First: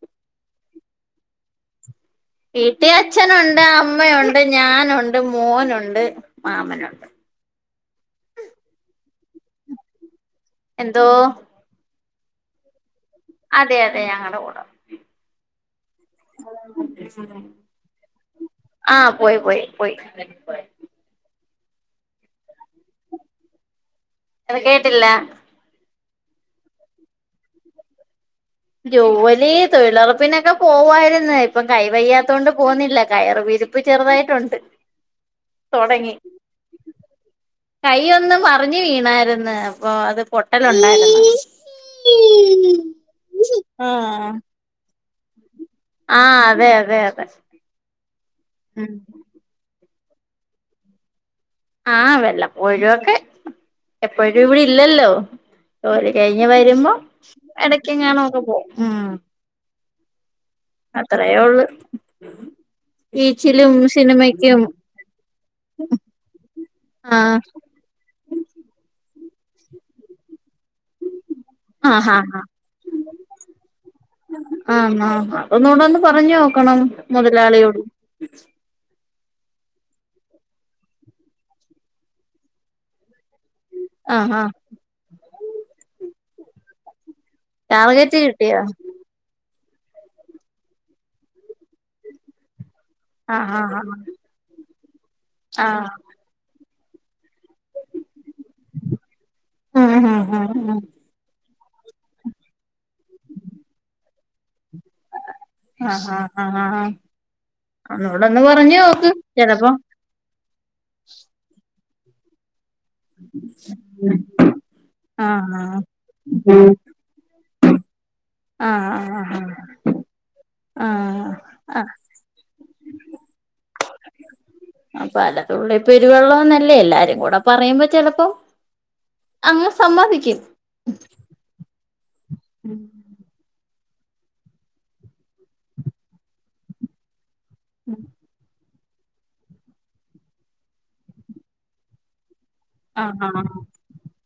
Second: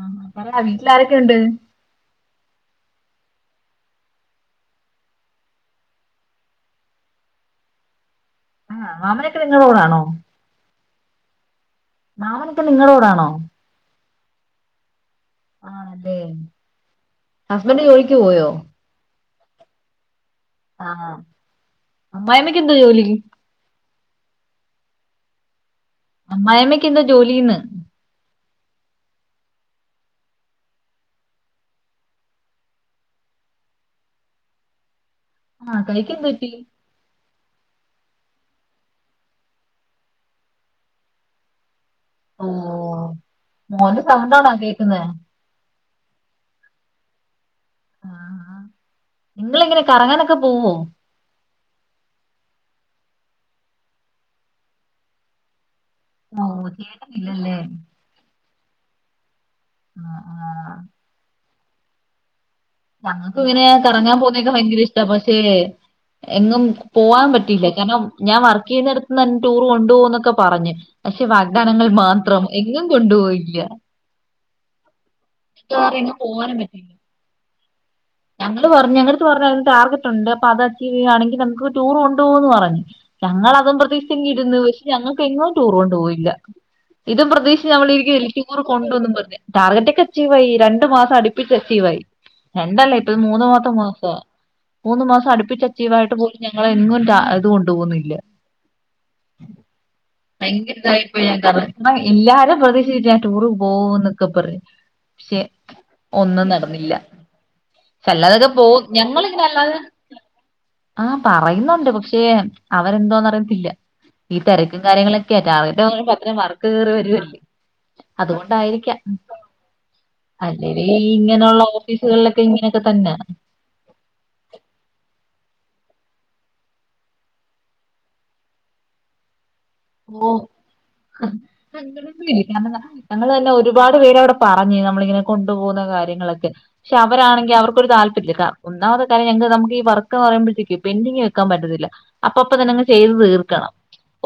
ആഹ പറയാ വീട്ടിൽ ആരൊക്കെ ഉണ്ട് വീട്ടിൽ അച്ഛനൊണ്ട് അമ്മയൊണ്ട് ഞാനൊണ്ട് മോനൊണ്ട് മാമനൊണ്ട് ആ്ഹ് മാമനൊക്കെ നിങ്ങളെ കൂടാണോ എന്തോ- മാമനിക്ക നിങ്ങളോടാണോ അതെ അതെ ഞങ്ങടെ കൂടെ ആണല്ലേ ഹസ്ബൻഡ് ജോലിക്ക് പോയോ ആഹ് പോയ് പോയ് പോയ് ആഹ് അമ്മായിഅമ്മക്ക് എന്താ ജോലി [unintelligible] കേട്ടില്ല അമ്മായമ്മക്ക് എന്താ ജോലിന്ന് ജോലി തൊഴിലുറപ്പിനൊക്കെ പോവായിരുന്നു ഇപ്പം കൈ വയ്യാത്ത കൊണ്ട് പോകുന്നില്ല കയറി ഇരിപ്പ് ചെറുതായിട്ടുണ്ട് ആഹ് തൊടങ്ങി കൈക്ക് എന്ത് പറ്റി കൈ ഒന്ന് മറിഞ്ഞ് വീണായിരുന്നുഅപ്പൊ അത് പൊട്ടലുണ്ടായിരുന്നു ഓ മോൻ്റെ സൗണ്ടാണോ കേൾക്കുന്നേ ആഹ അതെ അതെ അതെ ആ ആ. ഉം നിങ്ങളിങ്ങനെ കറങ്ങാനൊക്കെ പോവോ ആഹ് വല്ലപ്പോഴും ഒക്കെ എപ്പോഴും ഇവിടെ ഇല്ലല്ലോ ജോലി ഓ കഴിഞ്ഞ് വരുമ്പോൾ ചേട്ടനില്ലല്ലേ ഇടക്കെങ്ങണൊക്കെ പോവും ഉം ആഹ് അത്രേ [inaudible] ഞങ്ങൾക്ക് ഇങ്ങനെ ബീച്ചിലും കറങ്ങാൻ പോകുന്നക്കെ സിനിമക്കും ഭയങ്കര ഇഷ്ടാ പക്ഷേ എങ്ങും പോവാാൻ ആഹ് പറ്റില്ല കാരണം ഞാൻ വർക്ക് ചെയ്യുന്ന അടുത്ത് നിന്ന് ടൂറ് കൊണ്ടുപോകുന്നൊക്കെ പറഞ്ഞു പക്ഷെ വാഗ്ദാനങ്ങൾ ആഹ് ഹാ മാത്രം എങ്ങും കൊണ്ടുപോയില്ല ആന്നാ ഒന്നു അത് കാരണം കൂടി എങ്ങും പറഞ്ഞു പോവാനും നോക്കണം പറ്റിയില്ല. മുതലാളിയോട് ഞങ്ങള് പറഞ്ഞു ഞങ്ങ പറഞ്ഞ അതിന് ടാർഗറ്റ് ഉണ്ട് അത് അച്ചീവ് ചെയ്യുവാണെങ്കിൽ നമുക്ക് ടൂർ കൊണ്ട് പോകും എന്ന് പറഞ്ഞു ഞങ്ങൾ അതും പ്രതീക്ഷിച്ച് ആഹ് ആഹ് ഇരുന്ന് പക്ഷെ ഞങ്ങൾക്ക് എങ്ങും ടൂർ കൊണ്ടു പോയില്ല ഇതും പ്രതീക്ഷിച്ച് ടാർഗറ്റ് നമ്മളിരിക്കും റ്റൂർ കിട്ടിയോ കൊണ്ടുപോകും എന്നും പറഞ്ഞ് ടാർഗറ്റ് ഒക്കെ അച്ചീവ് ആയി രണ്ടു മാസം അടുപ്പിട്ട് അച്ചീവ് ആയി രണ്ടല്ല ആഹ് മൂന്നാമത്തെ ആഹ് മാസാ ആഹ് മൂന്ന് മാസം അടുപ്പിച് ആഹ് അച്ചീവായിട്ട് പോലും ഞങ്ങളെ എങ്ങും കൊണ്ടു പോന്നില്ല ഉം ഉം ഉം ഭയങ്കര ഉം ഇതായി പോയി ഞാൻ [unintelligible] ആ എല്ലാരും പ്രതീക്ഷിച്ചു ഞാൻ ടൂറ് പോകുന്നൊക്കെ പറഞ്ഞ് പക്ഷെ ആഹ് ഒന്നും ആഹ് ആഹ് ആഹ് നടന്നില്ല ഒന്നൂടെ ഒന്ന് അല്ലാതൊക്കെ പറഞ്ഞു പോവും നോക്ക് ഞങ്ങളിങ്ങനെ ചെലപ്പോ അല്ലാതെ ആഹ് പറയുന്നുണ്ട് പക്ഷേ അവരെന്തോന്ന് അറിയത്തില്ല ഈ തിരക്കും കാര്യങ്ങളൊക്കെയാ ആഹ് റ്റാർഗറ്റ് കേറുമ്പോൾ അത്രയും വർക്ക് ആഹ് കയറി വരുവല്ലേ ആഹ് അതുകൊണ്ടായിരിക്കാം ആഹ് അല്ലേെൽ ആഹ് ഇങ്ങനെയുള്ള ആഹ് ഓഫീസുകളിലൊക്കെ ഇ ഇങ്ങനൊക്കെ തന്നാ ആ പലതുള്ളി പെരുവെള്ളംന്നല്ലേ എല്ലാരും കൂടെ പറയുമ്പോ ചെലപ്പോം [inaudible] അങ്ങ് ഓ സമ്മതിക്കും ഞങ്ങള് തന്നെ ഒര് ഒരുപാട് പേര് അവിടെ പറഞ്ഞ് നമ്മളിങ്ങനെ കൊണ്ടുപോകുന്ന കാര്യങ്ങളൊക്കെ പക്ഷെ അവരാണെങ്കിൽ അവർക്കൊരു താല്പര്യല്ല കാ ഒന്നാമത്തെ കാര്യം ഞങ്ങക്ക്‌ നമുക്ക്‌ ഈ വർക്ക് എന്ന് പറയുമ്പോഴുത്തേക്ക് പെൻഡിങ് വെക്കാൻ പറ്റത്തില്ല അപ്പപ്പ തന്നെങ്ങ് ചെയ്ത് ആഹ് ആഹ് തീർക്കണം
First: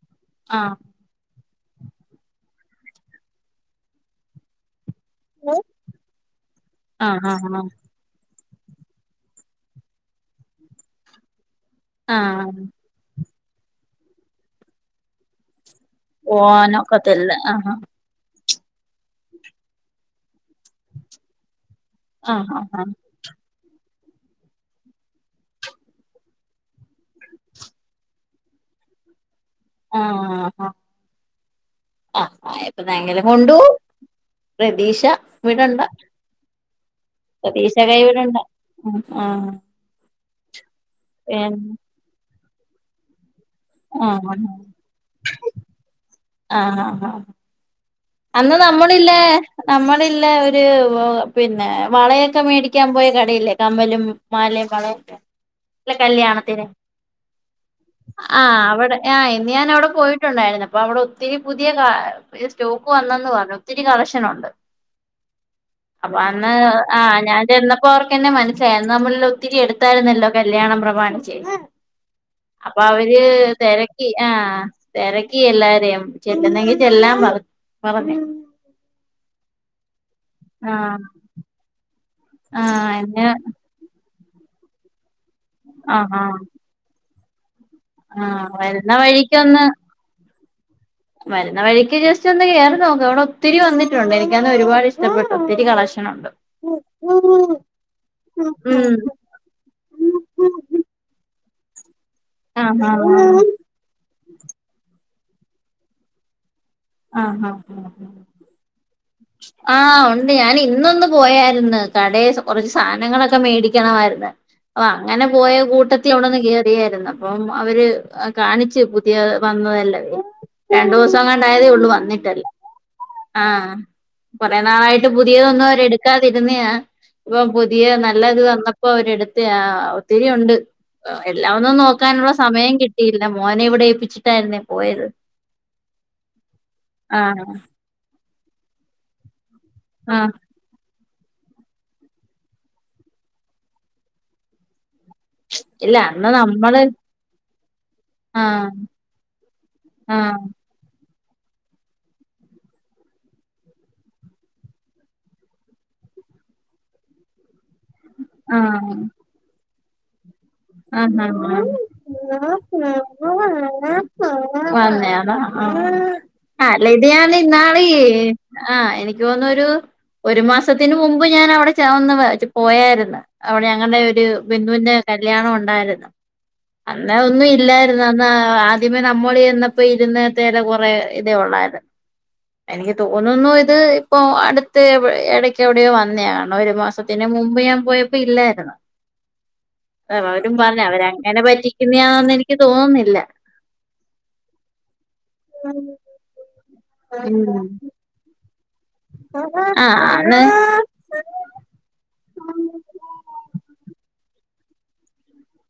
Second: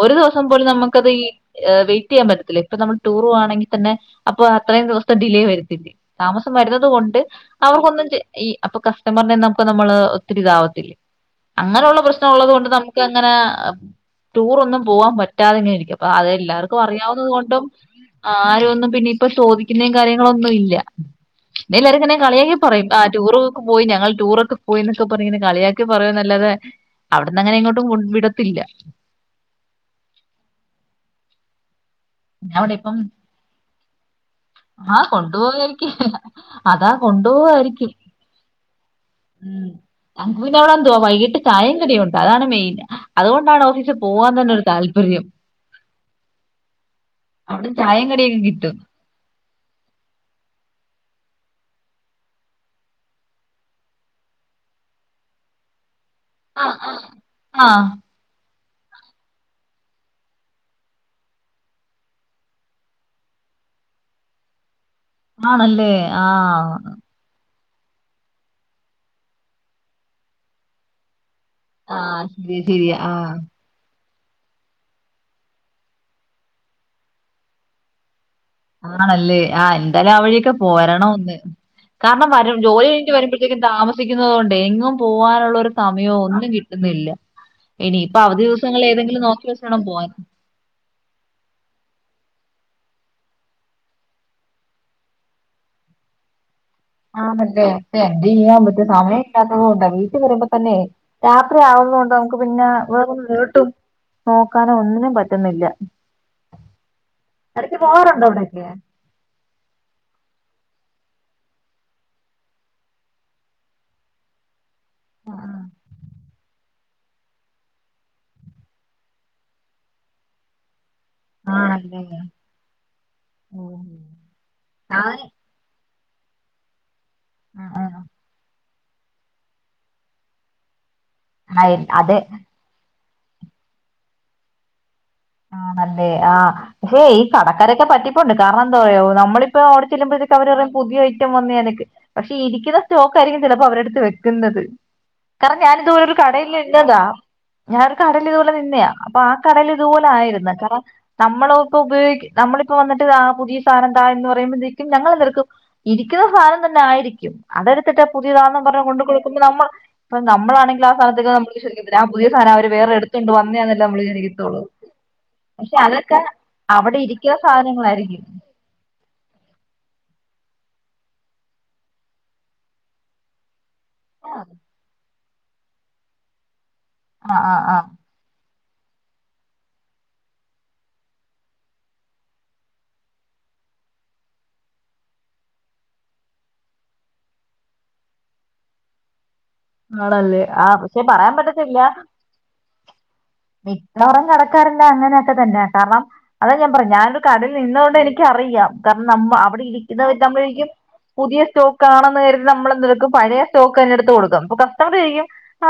ഒരു ദിവസം പോലും ആഹ് നമുക്കത് ഈ വെയിറ്റ് ചെയ്യാൻ പറ്റത്തില്ല ഇപ്പ നമ്മള് ടൂർപോവാണെങ്കിൽ തന്നെ അപ്പോ അത്രയും ദിവസ ഡിലേ വരുത്തില്ലേ താമസം വരുന്നുന്നത് കൊണ്ട് ആഹ് ആഹ് ആഹ് അവർക്കൊന്നും ഈ അപ്പൊ കസ്റ്റമറിനെ നമുക്ക് നമ്മള് ഒത്തിരിതാവത്തില്ലേ അങ്ങനെയുള്ള പ്രശ്നം ഉള്ളത് ആഹ് കൊണ്ട് നമുക്ക് അങ്ങനെ ടൂർ ഒന്നും പോവാൻ പറ്റാതിങ്ങനെ ഇരിക്കും പ്പൊ അതെല്ലാർക്കും അറിയാവുന്നുന്നത് പോവാനൊക്കത്തില്ല കൊണ്ടും ആഹ് ആരൊന്നും പിന്നെ ഇപ്പ ചോദിക്കുന്നയും കാര്യങ്ങളൊന്നും ഇല്ല ന്നേ ഇല്ലാവരുംങ്ങനെ ആഹ് കളിയാക്കി ആഹ് പറയും ആ ടൂറുക്കെ പോയി ഞങ്ങൾ ടൂറൊക്കെ പോയിന്നൊക്കെ പറഞ്ഞിങ്ങനെ കളിയാക്കി പറയുവുന്നല്ലാതെ അവിടന്ന് അങ്ങനെ ഇങ്ങോട്ടും കൊണ്ട് വിടത്തില്ല ആഹാ ആ ഞാൻ ഇവിടെ ഇപ്പം എപ്പൊതാങ്കല് കൊണ്ട് പോം ആ പ്രതീഷ വിടെണ്ട കൊണ്ടുപോകായിരിക്കും അതാ പ്രതീക്ഷ കൊണ്ടുപോകായിരിക്കും കൈ വിടെണ്ട ഉം ആഹ് അങ്ങക്ക്‌ പിന്നെ അവിടെ എന്തുവാ വൈകിട്ട് പിന്നെ ചായം കടിയുണ്ട് അതാണ് മെയിൻ അതുകൊണ്ട് ണ്ടാണ് ഓഫീസിൽ ആഹ് പോവാൻ തന്നൊരു താല്പര്യം ആഹ് ഹാ അവിടെ ചായയും കടിയൊക്കെ കിട്ടും നമ്മളില്ല ഒരു പിന്നെ വളയൊക്കെ മേടിക്കാൻ പോയ കടയില്ലേ കമ്മലും മാലേം വളയക്കെ [inaudible] കല്യാണത്തിന് ആ ആ ആ അവിടെ ആ ഇന്ന് ഞാൻ അവിടെ പോയിട്ടുണ്ടായിരുന്നു അപ്പ അവിടെ ഒത്തിരി പുതിയ കാ സ്റ്റോ ക്ക്‌ വന്നെന്നു പറഞ്ഞ് ഒത്തിരി കളക്ഷനുണ്ട് ആ ആണല്ലേ അപ്പൊ ആ അന്ന് ആ ഞാൻ ചെന്നപ്പ ഓർക്കന്നെ മനസ്സിലായി അന്ന് നമ്മള്ല്ല ഒത്തിരി എടുത്തായിരുന്നല്ലോ കല്യാണം പ്രമാണി ച്ച ച്ച് ആ ശരിയാ അപ്പൊ ശരിയാ ആ അവര് തെര ക്കി ആഹ് തെരക്കി എല്ലാരെയും ചെല്ലുന്നെങ്കി ചെല്ലാം പറ പറഞ്ഞു ആണല്ലേ ആ എന്തായാലും അവഴിയൊക്കെ ആഹ് പോരണം ഒന്ന് കാരണം വര ജോലി ആഹ് കഴിഞ്ഞിട്ടു എന്നെ വരുമ്പോഴത്തേക്കും താമസിക്കുന്നത് കൊണ്ടെ എങ്ങും പോവാൻ ള്ളരു സമയമോ ആഹ് ആഹ് ഒന്നും കിട്ടുന്നില്ല ഇനി ഇപ്പൊ അവധി ആഹ് ദിവസങ്ങൾ വരുന്ന ഏതെങ്കിലും നോക്കി വഴിക്കൊന്ന് വെച്ചേണം പോവാൻ വരുന്ന വഴിക്ക് ജസ്റ്റ് ഒന്ന് കേയറി നോക്ക്‌ അവിടെ ഒത്തിരി വന്നിട്ടുണ്ട് എനിക്കണേ ഒരുപാട് ഇഷ്ടപ്പെട്ടു ഒത്തിരി കളക്ഷ് ണ്ട് ആന്നല്ലേ എന്ത് ചെയ്യാമ്പറ്റും സമയം ഇല്ലാത്തത് കൊണ്ട വീട്ടിൽ വരുമ്പോ തന്നെ രാത് ത്രി ആവുന്നണ്ട് നമക്ക് പിന്നെ ആഹ് ആഹ് വേറെ എങ്ങോട്ടും നോക്കാനും ഒന്നിനും പറ്റ് പറ്റുന്നില്ല ആഹ് ഇടയ്ക്ക് ആഹ് പോവാറുണ്ടോ അവിടേക്ക്? ആ ഉണ്ട് ഞാന് ഇന്നൊന്ന് പോയായിരുന്നു കടേ കുറച്ച് സാധനങ്ങളൊക്കെ മേടിക്കണമായിരിന്ന് അപ്പ അങ്ങനെ പോയ കൂട്ടത്തില് അവിടൊന്ന് കയറിയായിരുന്നു അപ്പം അവര് കാണിച്ച് പുതിയ വന്ന് ന്നതെല്ലാം രണ്ട് ദിവസം ണ്ടായതേ ഉള്ളൂ ആണല്ലേ വന്നിട്ട് അത് ആ ഓ കൊറ ഞാൻ ആ നാളായിട്ട് പുതിയതൊന്നും അവര് എടുക്ക് ക്കാതിരുന്നയാ ഇപ്പം ആ പുതിയ നല്ലത് വന്നപ്പോ അവരെടുത്തെയാ ഒത്തിരി ഉണ്ട് എല്ലാം ആ, ഒന്നും അതെ നോക്കാനുള്ള സമയം കിട്ടിയില്ല മോനെ ഇവിടെ ഏപ്പിച്ചിട്ടായിരുന്നേ പോയത് ആഹ്ണല്ലേ ആ പക്ഷേ ഈ ആഹ് കടക്കാരൊക്കെ പറ്റിപ്പോണ്ട് കാരണം എന്താ അറിയോ നമ്മളി ഓടി ആഹ് ചെല്ലുമ്പലത്തേക്കും അവര് പറയും പുതിയ [unintelligible] ഐറ്റം വന്ന ആണെന്ന് പക്ഷെ ഇരിക്കുന്ന സ്റ്റോക്ക് ആയിരിക്കും ചിലപ്പോ അവരടുത്ത് വെക്കുന്നത് കാരണം ഇല്ല ഞാനിതുപോലെ ഒരു അന്ന് കടയിൽ നമ്മള് നിന്നതാ ഞാനൊരു കടൽ ഇതുപോലെ ആഹ് നിന്നയാ അപ്പൊ ആ കടയില് ഇതുപോലെ ആഹ് ആയിരുന്ന് ക നമ്മള ഇപ്പൊ ഉപയോഗ നമ്മളിപ്പ വന്നിട്ട് ആ പുതിയ സാധനം തായെന്ന് പറയുമ്പോക്കും ഞങ്ങൾ എന്തെക്കും ഇരിക്കുന്ന സാധനം തന്നെ ആയിരിക്കും അതെടുത്തിട്ട പുതിയ സാധം പറഞ്ഞഞ് കൊണ്ട കൊടുക്കുമ്പോൾ നമ്മൾ ഇപ്പൊ നമ്മളാണെങ്കിൽ ആ ഹ സാധനത്തേക്ക് നമ്മൾ വിശ്വസിക്കത്തില്ല ആ പുതിയ സാധനം അവര് വേറെ എടുത്തോണ്ട് വന്നയാന്നല്ലേ നമ്മള് വിചാരിക്കത്തുള്ളൂ ഹ അന്നെയതാ പക്ഷെ അതൊക്കെ ആ ല അവിടെ ഇത് ഞാൻ ഇരിക്കുന്ന ഇന്നാളി ഈ സാധനങ്ങളായിരിക്കും ആഹ് എനിക്ക് തോന്ന് ഒരു ഒരു മാസം സത്തിന് മുമ്പ് ഞാൻ അവിടെ ഒന്ന് പോയായിരുന്നു അവിടെ ഞങ്ങളുടെ ഒരു ആ ബന്ധുവിന്റെ ക കല്യാണം ഉണ്ടായിരുന്നു അന്ന് ഒന്നും ആ ആ ഇല്ലായിരുന്നു ആദ്യമേ നമ്മൾ ചെന്നപ്പോ ഇരുന്ന അതെ കൊറെ ഇതേ ഉള്ളായിരുന്ന് എനിക്ക് തോന്നുന്നു ഇത് ഇപ്പൊ അടുത്ത് ഇടയ്ക്ക് എവിടെയോ വന്നതണോ ഒരു മാസത്തിന് മുമ്പ് ഞാൻ പോയപ്പോ ഇല്ലായിരുന്നു [inaudible] ആണല്ലേ അവരും ആ പറഞ്ഞ പക്ഷെ പറയാൻ അവരങ്ങനെ പറ്റിക്കുന്നതാന്ന് എനിക്ക് തോന്നുന്നില്ല മിക്കോറം കിടക്കാറുണ്ട് അങ്ങനെയൊക്കെ തന്നെയ കാരണം അത് ഞാൻ പറയാം ഞാനൊരു കടയിൽ ഉം നിന്നുകൊണ്ട് എനിക്കറിയാം കാരണം ന അവിടെ ആഹ് ഇരിക്കുന്ന അന്ന് ആവമ്പോഴരിക്കും പുതിയ സ്റ്റോക്ക് ആണെന്ന് കരുതി നമ്മൾ എന്തെടുക്കും പഴയ സ്റ്റോക്ക് തന്നെ എടുത്ത് കൊടുക്കും അപ്പൊ കസ്റ്റമർ ആരിക്കും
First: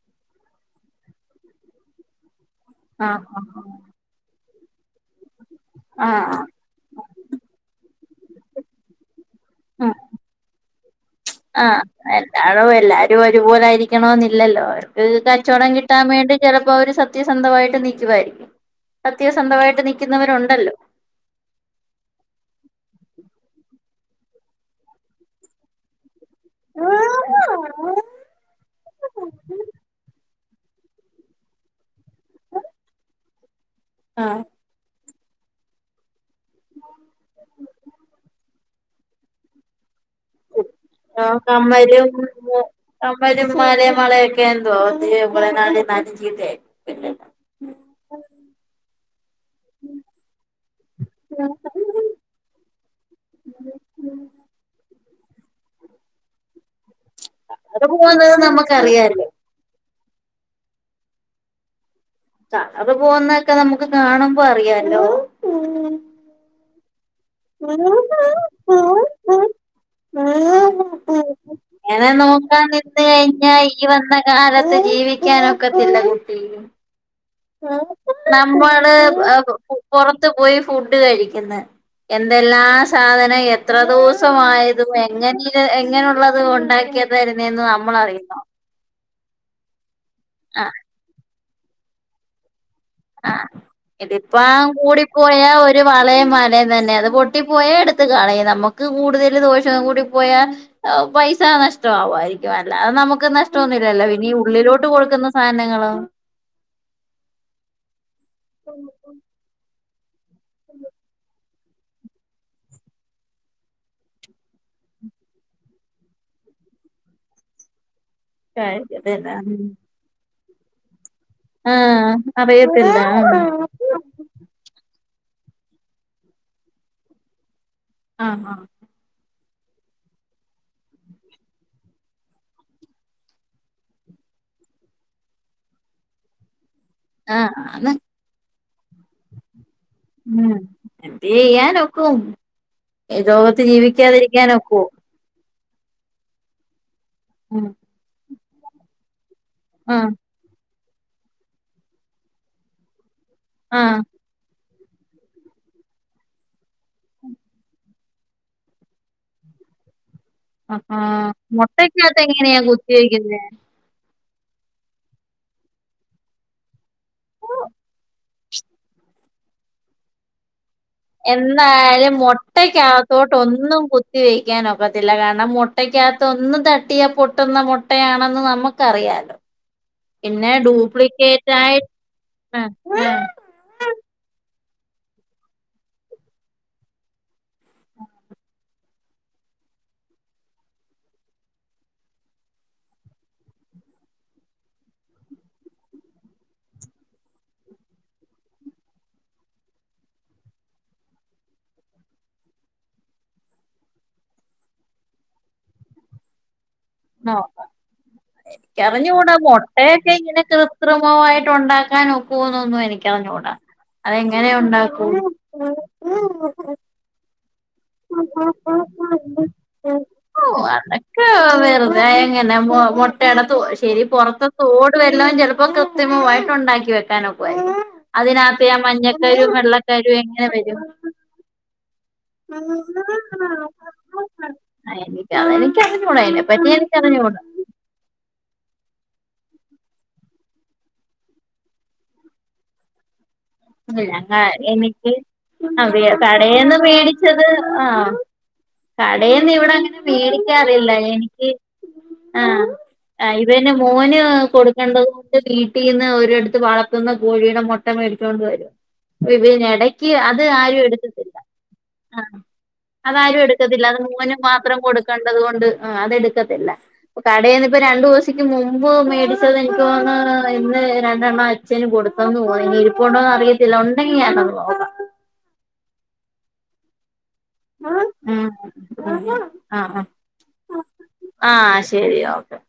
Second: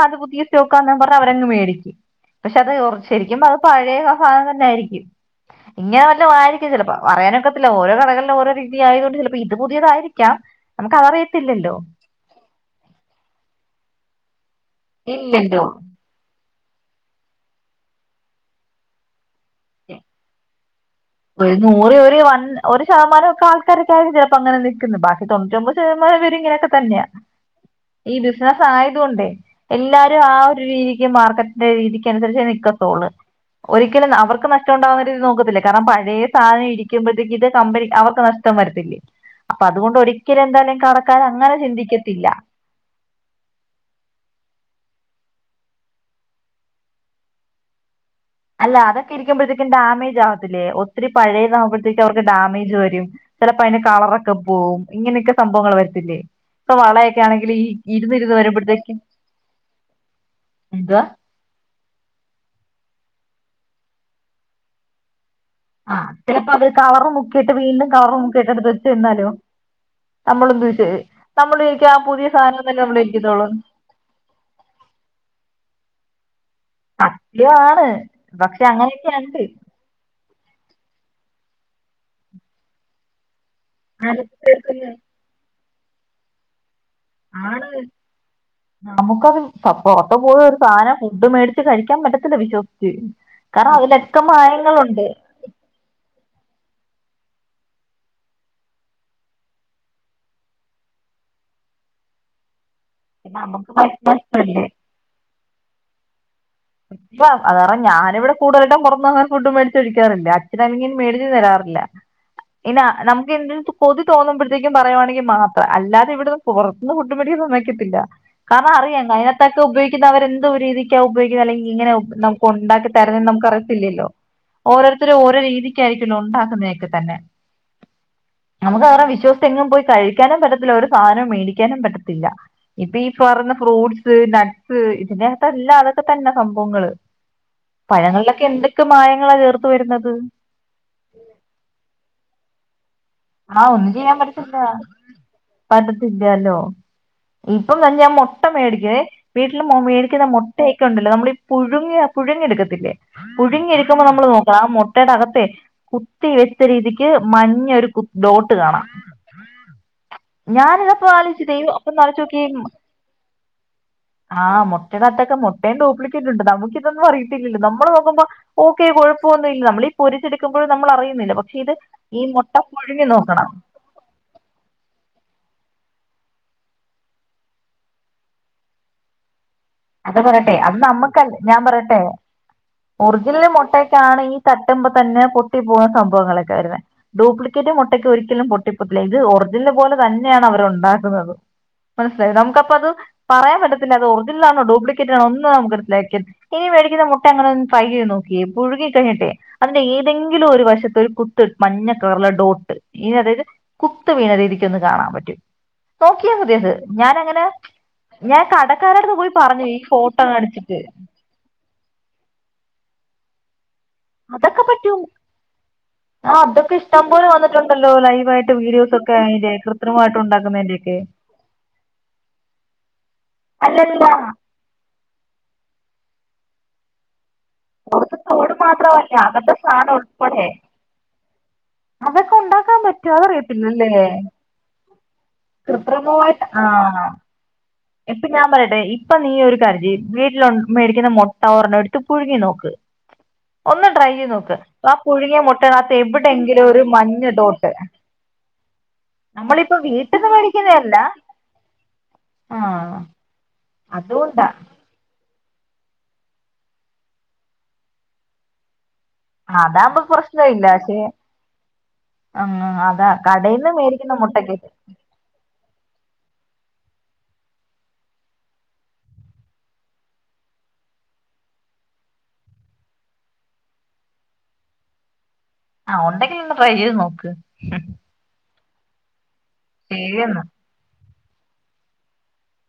അത് പുതിയ സ്റ്റോക്കാന്നാ പറഞ്ഞ അവരങ് മേടിക്കും പക്ഷെ അത് ശെരിക്കും ആഹ് പറഞ്ഞ അത് പഴയ സാധനം തന്നെയായിരിക്കും ഇങ്ങനെ വല്ലത ആഹ് ആരിക്കും ചിലപ്പോ പറയാനൊക്കത്തില്ല ഓരോ കടകളിലും ഓരോ രീതി ആയതുകൊണ്ട് ചിലപ്പോ ഇത് പുതിയതായിരിക്കാം നമുക്ക് അതറിയത്തില്ലല്ലോ ആഹ എല്ലാടും എല്ലാരും ഒരുപോലായിരി കണം എന്നില്ലല്ലോ അവർക്ക് ഇല്ലല്ലോ കച്ചവടം കിട്ടാൻ വേണ്ടി ചിലപ്പോ അവര് സത്യസന്ധമായിട്ട് നിക്കുവായിരിക്കും സത്യസന്ധമായിട്ട് നിക്കുന്നവരുണ്ടല്ലോ ഒരു നൂറ് ഒരു വ ഒരു ശതമാനം ഒക്കെ ആൾക്കാര ചിലപ്പോ അങ്ങനെ നിക്കുന്നു ബാക്കി തൊണൂറ്റിമ്പതി ശതമാനം ഇങ്ങനെ ഒക്കെ തന്നയ ഈ ബിസിനസ്‌ ആയത് കൊണ്ടേ എല്ലാരും ആ ഒരു രീതിക്ക് മാർക്കറ്റിന്റെ രീതിക്ക് അനുസരിച്ചേ നിക്കത്തൊള്ളൂ ഒരിക്കലും ആ അവർക്ക് നഷ്ട നോക്കത്തില്ല കാരണം പഴയ സാധനം ഇരിക്കുമ്പഴത്തേക്ക് ഇത് കമ്പനി അവർക്ക് നഷ്ട ടം വരത്തില്ലി അപ്പൊ അതുകൊണ്ട് ഒരിക്കലും എന്തായാലും കട ആ കമ്മലും കമ്മലും മാലയും വളയും ഒക്കെ ആണെന്ന് തോന്നുന് നാട നാട്ട ചീത അല്ല അതാ ഇരിക്കുമ്പോഴത്തേക്കും ഡാമേജ് ആവത്തില്ലേ ഒത്തിരി പഴയ ആവുമ്പഴത്തേക്ക് അവർക്ക് ഡാമേജ് വരും ചിലപ്പോ അയിന് കളർ ഒക്കെ പോവും ഇങ്ങനെയൊക്കെ സംഭവങ്ങൾ വരത്തില്ലേ ഇപ്പൊ വളയൊക്കെ ആണെങ്കിൽ ഈ അത് ഇരുന്ന് പോകുന്നത് ഇരുന്ന് വരുമ്പോഴത്തേക്കും നമുക്കറിയാലോ എന്താ കളറ് പോകുന്നൊക്കെ നമുക്ക് കാണുമ്പോ അറിയാലോ ആഹ ചിലപ്പോ അവര് കളറ് മു [unintelligible] നമ്മളെന്ത് വിചാ- നമ്മൾ വിചാരിക്കും ആ ഇങ്ങനെ പുതിയ സാധനം നോക്കാൻ തന്നെ നമ്മൾ നിന്ന് ഇരിക്കത്തുള്ളൂ കഴിഞ്ഞാ ഈ വന്ന കാലത്ത് ജീവിക്കാൻ ഒക്കത്തില്ല കുട്ടി ഉ സത്യമാണ് പക്ഷെ നമ്മള് അങ്ങനെയൊക്കെ ഉണ്ട് പോറ ത്തു പോയി ഫുഡ് കഴിക്കുന്ന എന്തെല്ലാ സാധനം എ എത്ര ആലോചിച്ചോക്കല്ലേ? ദിവസമായതും എങ്ങനെ എങ്ങനുള്ളത് ഒണ്ടാക്ക തരുന്നന്ന് ആണ് നമ്മള അറിയുന്നു നമുക്കത് പോറത്ത് പോയി ഒരു സാധനം ഫുഡ് മേടിച്ച് കഴിക്കാൻ പറ്റത്തില്ല വിശ്വസിച്ച് ആ കാരണം അതിലൊക്കെ ഇതിപ്പ മായങ്ങളുണ്ട് കൂടി പോയാ ഒരു വളയം മലയും തന്നെ അത് പൊ ട്ടി പോയ എടുത്ത് കളയും നമുക്ക് കൂടുതൽ ദോഷം കൂടി പോയാ പൈസ നഷ്ടമാവമായിരിക്കും അല്ല അത് നമുക്ക് പിന്നെ നഷ്ടംഒന്നുമില്ലോ ഭക്ഷണം പിന്നെ ഇഷ്ടല്ലേ ഉള്ളിലോട്ട് കൊടുക്കുന്ന സാധനങ്ങളൊ ഇപ്പ അതുകാരണം ഞാനിവിടെ കൂടുതലായിട്ടും പുറത്തുന്ന് അങ്ങനെ ഫുഡ് മേടിച്ച് കഴിക്കാറില്ല അച്ഛനാങ്കിലും മേടിച്ചു തരാറില്ല ഇല്ല നമുക്ക് എന്ത് കൊതി തോന്നുമ്പഴേക്കും പറയുവാണെങ്കിൽ മാത്രം അല്ലാതെ ഇവിടുന്ന് പുറത്തന്ന് ഫുഡ് മേടിക്ക മേടിക്കത്തില്ല കാരണം അറിയാം കഴിക്കത്തില്ല. അതിനത്തൊക്കെ ഉപയോഗിക്കുന്ന അവരെന്തോ രീതിക്കാ ഉപയോഗിക്ക അല്ലെ ഇങ്ങനെ ആഹ് നമുക്ക് ഉണ്ടാക്കി അറിയത്തില്ല തരന്നെന്ന് നമുക്ക് ആഹ് അറിയത്തില്ലോ ഓരോരു ഓരോത്തരും ഓരോ രീതിക്ക് ആയിരിക്കുവല്ലോ ഉണ്ടാക്കുന്നതൊക്കെ തന്നെ ആഹ് നമുക്ക് അവരെ വിശ്വസി എങ്ങും പോയി കഴിക്കാനും പറ്റത്തില്ല ഒരു സാധന മേടിക്കാനും പറ്റത്തില്ല ഇപ്പ ഈ പറഞ്ഞ ഫ്രൂട്സ് നട് നട്സ് ഇതിനകത്തെല്ലാം അതൊക്കെ തന്നെ സംഭവങ്ങള് ആഹ് അത് പഴങ്ങളിലൊക്കെ എന്തൊക്കെ മായങ്ങളാ ചേർത്ത് വരുന്നത് ഉം എന്ത് ചെയ്യനൊക്കും ആ ലോകത്ത് ഒന്നും ചെയ്യാൻ പറ്റത്തില്ല ജീവിക്കാതിരിക്കാനൊക്കുവോ പറ്റത്തില്ലല്ലോ ഉം ഇപ്പൊ ഞാൻ മുട്ട മേടിക്കുവേ വീട്ടിൽ ആഹ് മേടിക്കുന്ന മുട്ടയക്കണ്ടല്ലോ നമ്മളീ ഈ പുഴുങ്ങി പുഴുങ്ങി എടുക്കത്തില്ലേ പുഴുങ്ങി ആഹ് ഇരിക്കുമ്പോ നമ്മൾ നോക്കണം ആ മു മുട്ടേട അകത്തേ കുത്തി വെച്ച രീതിക്ക് മഞ്ഞൊരു കു ഡോട്ട് കാണാം ആഹാ ഞാനിതപ്പം ആലോചിച്ചതേ അപ്പൊന്നു മുട്ടക്കകത്ത് ആലോചിച്ച് നോക്കിയേ എങ്ങനെയാ കുത്തിവെക്കുന്നേ ആ മുട്ടേടകത്തൊക്കെ മുട്ടയും ഡൂപ്ലിക്കേറ്റ് ഉണ്ട് നമുക്ക് അറിയത്തില്ലല്ലോ നമ്മള് നോക്കുമ്പോ ഓക്കെ കുഴപ്പമൊന്നും ഇല്ല നമ്മളീപൊരിച്ചെടുക്കുമ്പം നമ്മൾ അറിയുന്നില്ല പക്ഷെ ഇത് ഈ മൊട്ട അകത്തോട്ട് ഒന്നും കുത്തിവെയക്കാനൊക്കത്തില്ല കാരണം മു മുട്ടയ്ക്കകത്ത് ഒന്ന് തട്ടിയാ പൊട്ടുന്ന മുട്ടയാണെന്ന് നമ്മുക്കറിയാലോ അത് പറയട്ടെ അത് നമുക്കല്ല ഞാൻ ആയിട്ട് പറയട്ടെ ആ, ആ. ഒറിജിനല് മുട്ടക്കാണ് ഈ തട്ടുമ്പോൾ തന്നെ പൊട്ടി പോകുന്ന സംഭവങ്ങളൊക്കെ വരുന്ന ഡ്യൂപ്ലിക്കേറ്റ് മുട്ടക്ക് ഒരിക്കലും പൊട്ടിപ്പോത്തില്ല ഇത് ഒർ പോലെ തന്നെയാണ് അവർണ്ടാക്കുന്നത് മനസ്സിലായി നമുക്കപ്പ അത് പറയാൻ പറ്റത്തില്ല അത് ഒർജി നാണോ ഡ്യൂ്ലിക്കേറ്റ് ആണോ ഒന്ന് നുത് ഇനി മേടിക്കുന്ന മുട്ട അങ്ങന ഒന്ന് ഫ്രൈ ചെയ്ത് നോക്കി പുഴുകി കഴിഞ്ഞട്ടെ അതിന്റെ ഏതെങ്കിലും ഒരു വശത്ത ഒരു കുത്ത് മഞ്ഞക്കറിലെ ഡോട്ട് ഇ അതായത് കുത്ത് വീണ കാണാൻ പറ്റും നോക്കിയാൽ മതിയ അത് ആ, ഞാനങ്ങനെ ഞാൻ കടക്കാരായിടത്ത് പോയി എനിക്കറിഞ്ഞൂടാ പറഞ്ഞു ഈ മുട്ടയൊക്കെ ഫോട്ടോ ഇങ്ങനെ അടിച്ചിട്ട് കൃത്രിമയിട്ട് ഉണ്ടാക്കാൻ ഒക്കൂമോ എന്നൊന്നും എനിക്കറിഞ്ഞൂടാ അതെങ്ങനെ അതൊക്കെ പറ്റും ഉണ്ടാക്കും ആ അതൊക്കെ ഇഷ്ടം പോലെ വന്നിട്ടുണ്ടല്ലോ ലൈവായിട്ട് വീഡിയോസൊക്കെ അതിന്റെ കൃത്രിമമായിട്ട് ഓ ഉണ്ടാക്കുന്നതിന്റെയൊക്കെ അതൊക്കെ വെറുതെ എങ്ങനെ മുട്ട അടത്ത് ശരി അല്ലല്ല പൊറത്തേ തോടു വല്ലും ചിലപ്പോ കൃത്രിമമായിട്ട് ഉണ്ടാക്കി വെക്കാനൊ പുറത്ത് തോട് അതിനകത്തെ ആ മാത്രമല്ല മഞ്ഞക്കരും അകത്തെ സാധനം വെള്ളക്കരും ഉൾപ്പെടെ എങ്ങനെ വരും അതൊക്കെ അത് ഉണ്ടാക്കാൻ പറ്റുവോ അതറിയത്തില്ലല്ലേ എനിക്ക് എനിക്കറിഞ്ഞൂടാ കൃത്രിമമായിട്ട് ആ അതിനെപറ്റി എനിക്കറിഞ്ഞൂടാ ഇപ്പൊ ഞാൻ പറയട്ടെ ഇപ്പൊ നീ ഒരു കാര്യം ചെയ് വീട്ടിലു മേടിക്കുന്ന മൊട്ട ഒരെണ്ണം എടുത്ത് പുഴുങ്ങി നോക്ക് [inaudible] ട്രൈ ചെയ്ത് ങ്ങ നോക്ക് ആ എനിക്ക് പുഴുങ്ങിയ മുട്ടനകത്ത് അറിയാം എവിടെയെങ്കിലും കടേന്ന് ഒരു മഞ്ഞ മേടിച്ചത് ഡോട്ട് ആ കടേന്ന് ഇവിടെ നമ്മളിപ്പോ അങ്ങനെ വീട്ടിൽ നിന്ന് മേടിക്കാറില്ല മേടിക്കുന്നതല്ല എനിക്ക് ആ ആ ഇവന് മോന് അതുകൊണ്ടാ കൊടുക്കേണ്ടത് ഇല്ല വീട്ടിൽ നിന്ന് ഒരിടുത്ത് വളർത്തുന്ന കോഴിയുടെ മുട്ട മേടിച്ചോണ്ട് വരും ഇതിന് അതാകുമ്പോ ഇടക്ക് അത് പ്രശ്നമില്ല ആരും പക്ഷെ എടുത്തിട്ടില്ല ആ അതാ അതാരും കടയിൽന്ന് എടുക്കത്തില്ല അത് മേടിക്കുന്ന മോന് മുട്ടയ്ക്ക് മാത്രം കൊടുക്കേണ്ടത് കൊണ്ട് അത് എടു ത്തില്ല കടേന്ന് ഇപ്പോ രണ്ടു ദിവസിക്ക് മുമ്പ് മേടിച്ചത് എനിക്ക് തോന്നുന്ന് ഇന്ന് രണ്ടെണ്ണം അച്ഛന് കൊടു ഇങ്ങളന്ന് പോ ഇനി ഇരിപ്പ ഉണ്ടോന്ന് അറിയത്തില്ല ഉണ്ടെങ്കി ഞാനൊന്ന് നോക്കാം ആ ഉണ്ടെങ്കില് ഒന്ന് ട്രൈ ചെയ്ത് നോക്ക് ഉം ഉം ശരിന്നാ ആ ശരി ഓക്കെ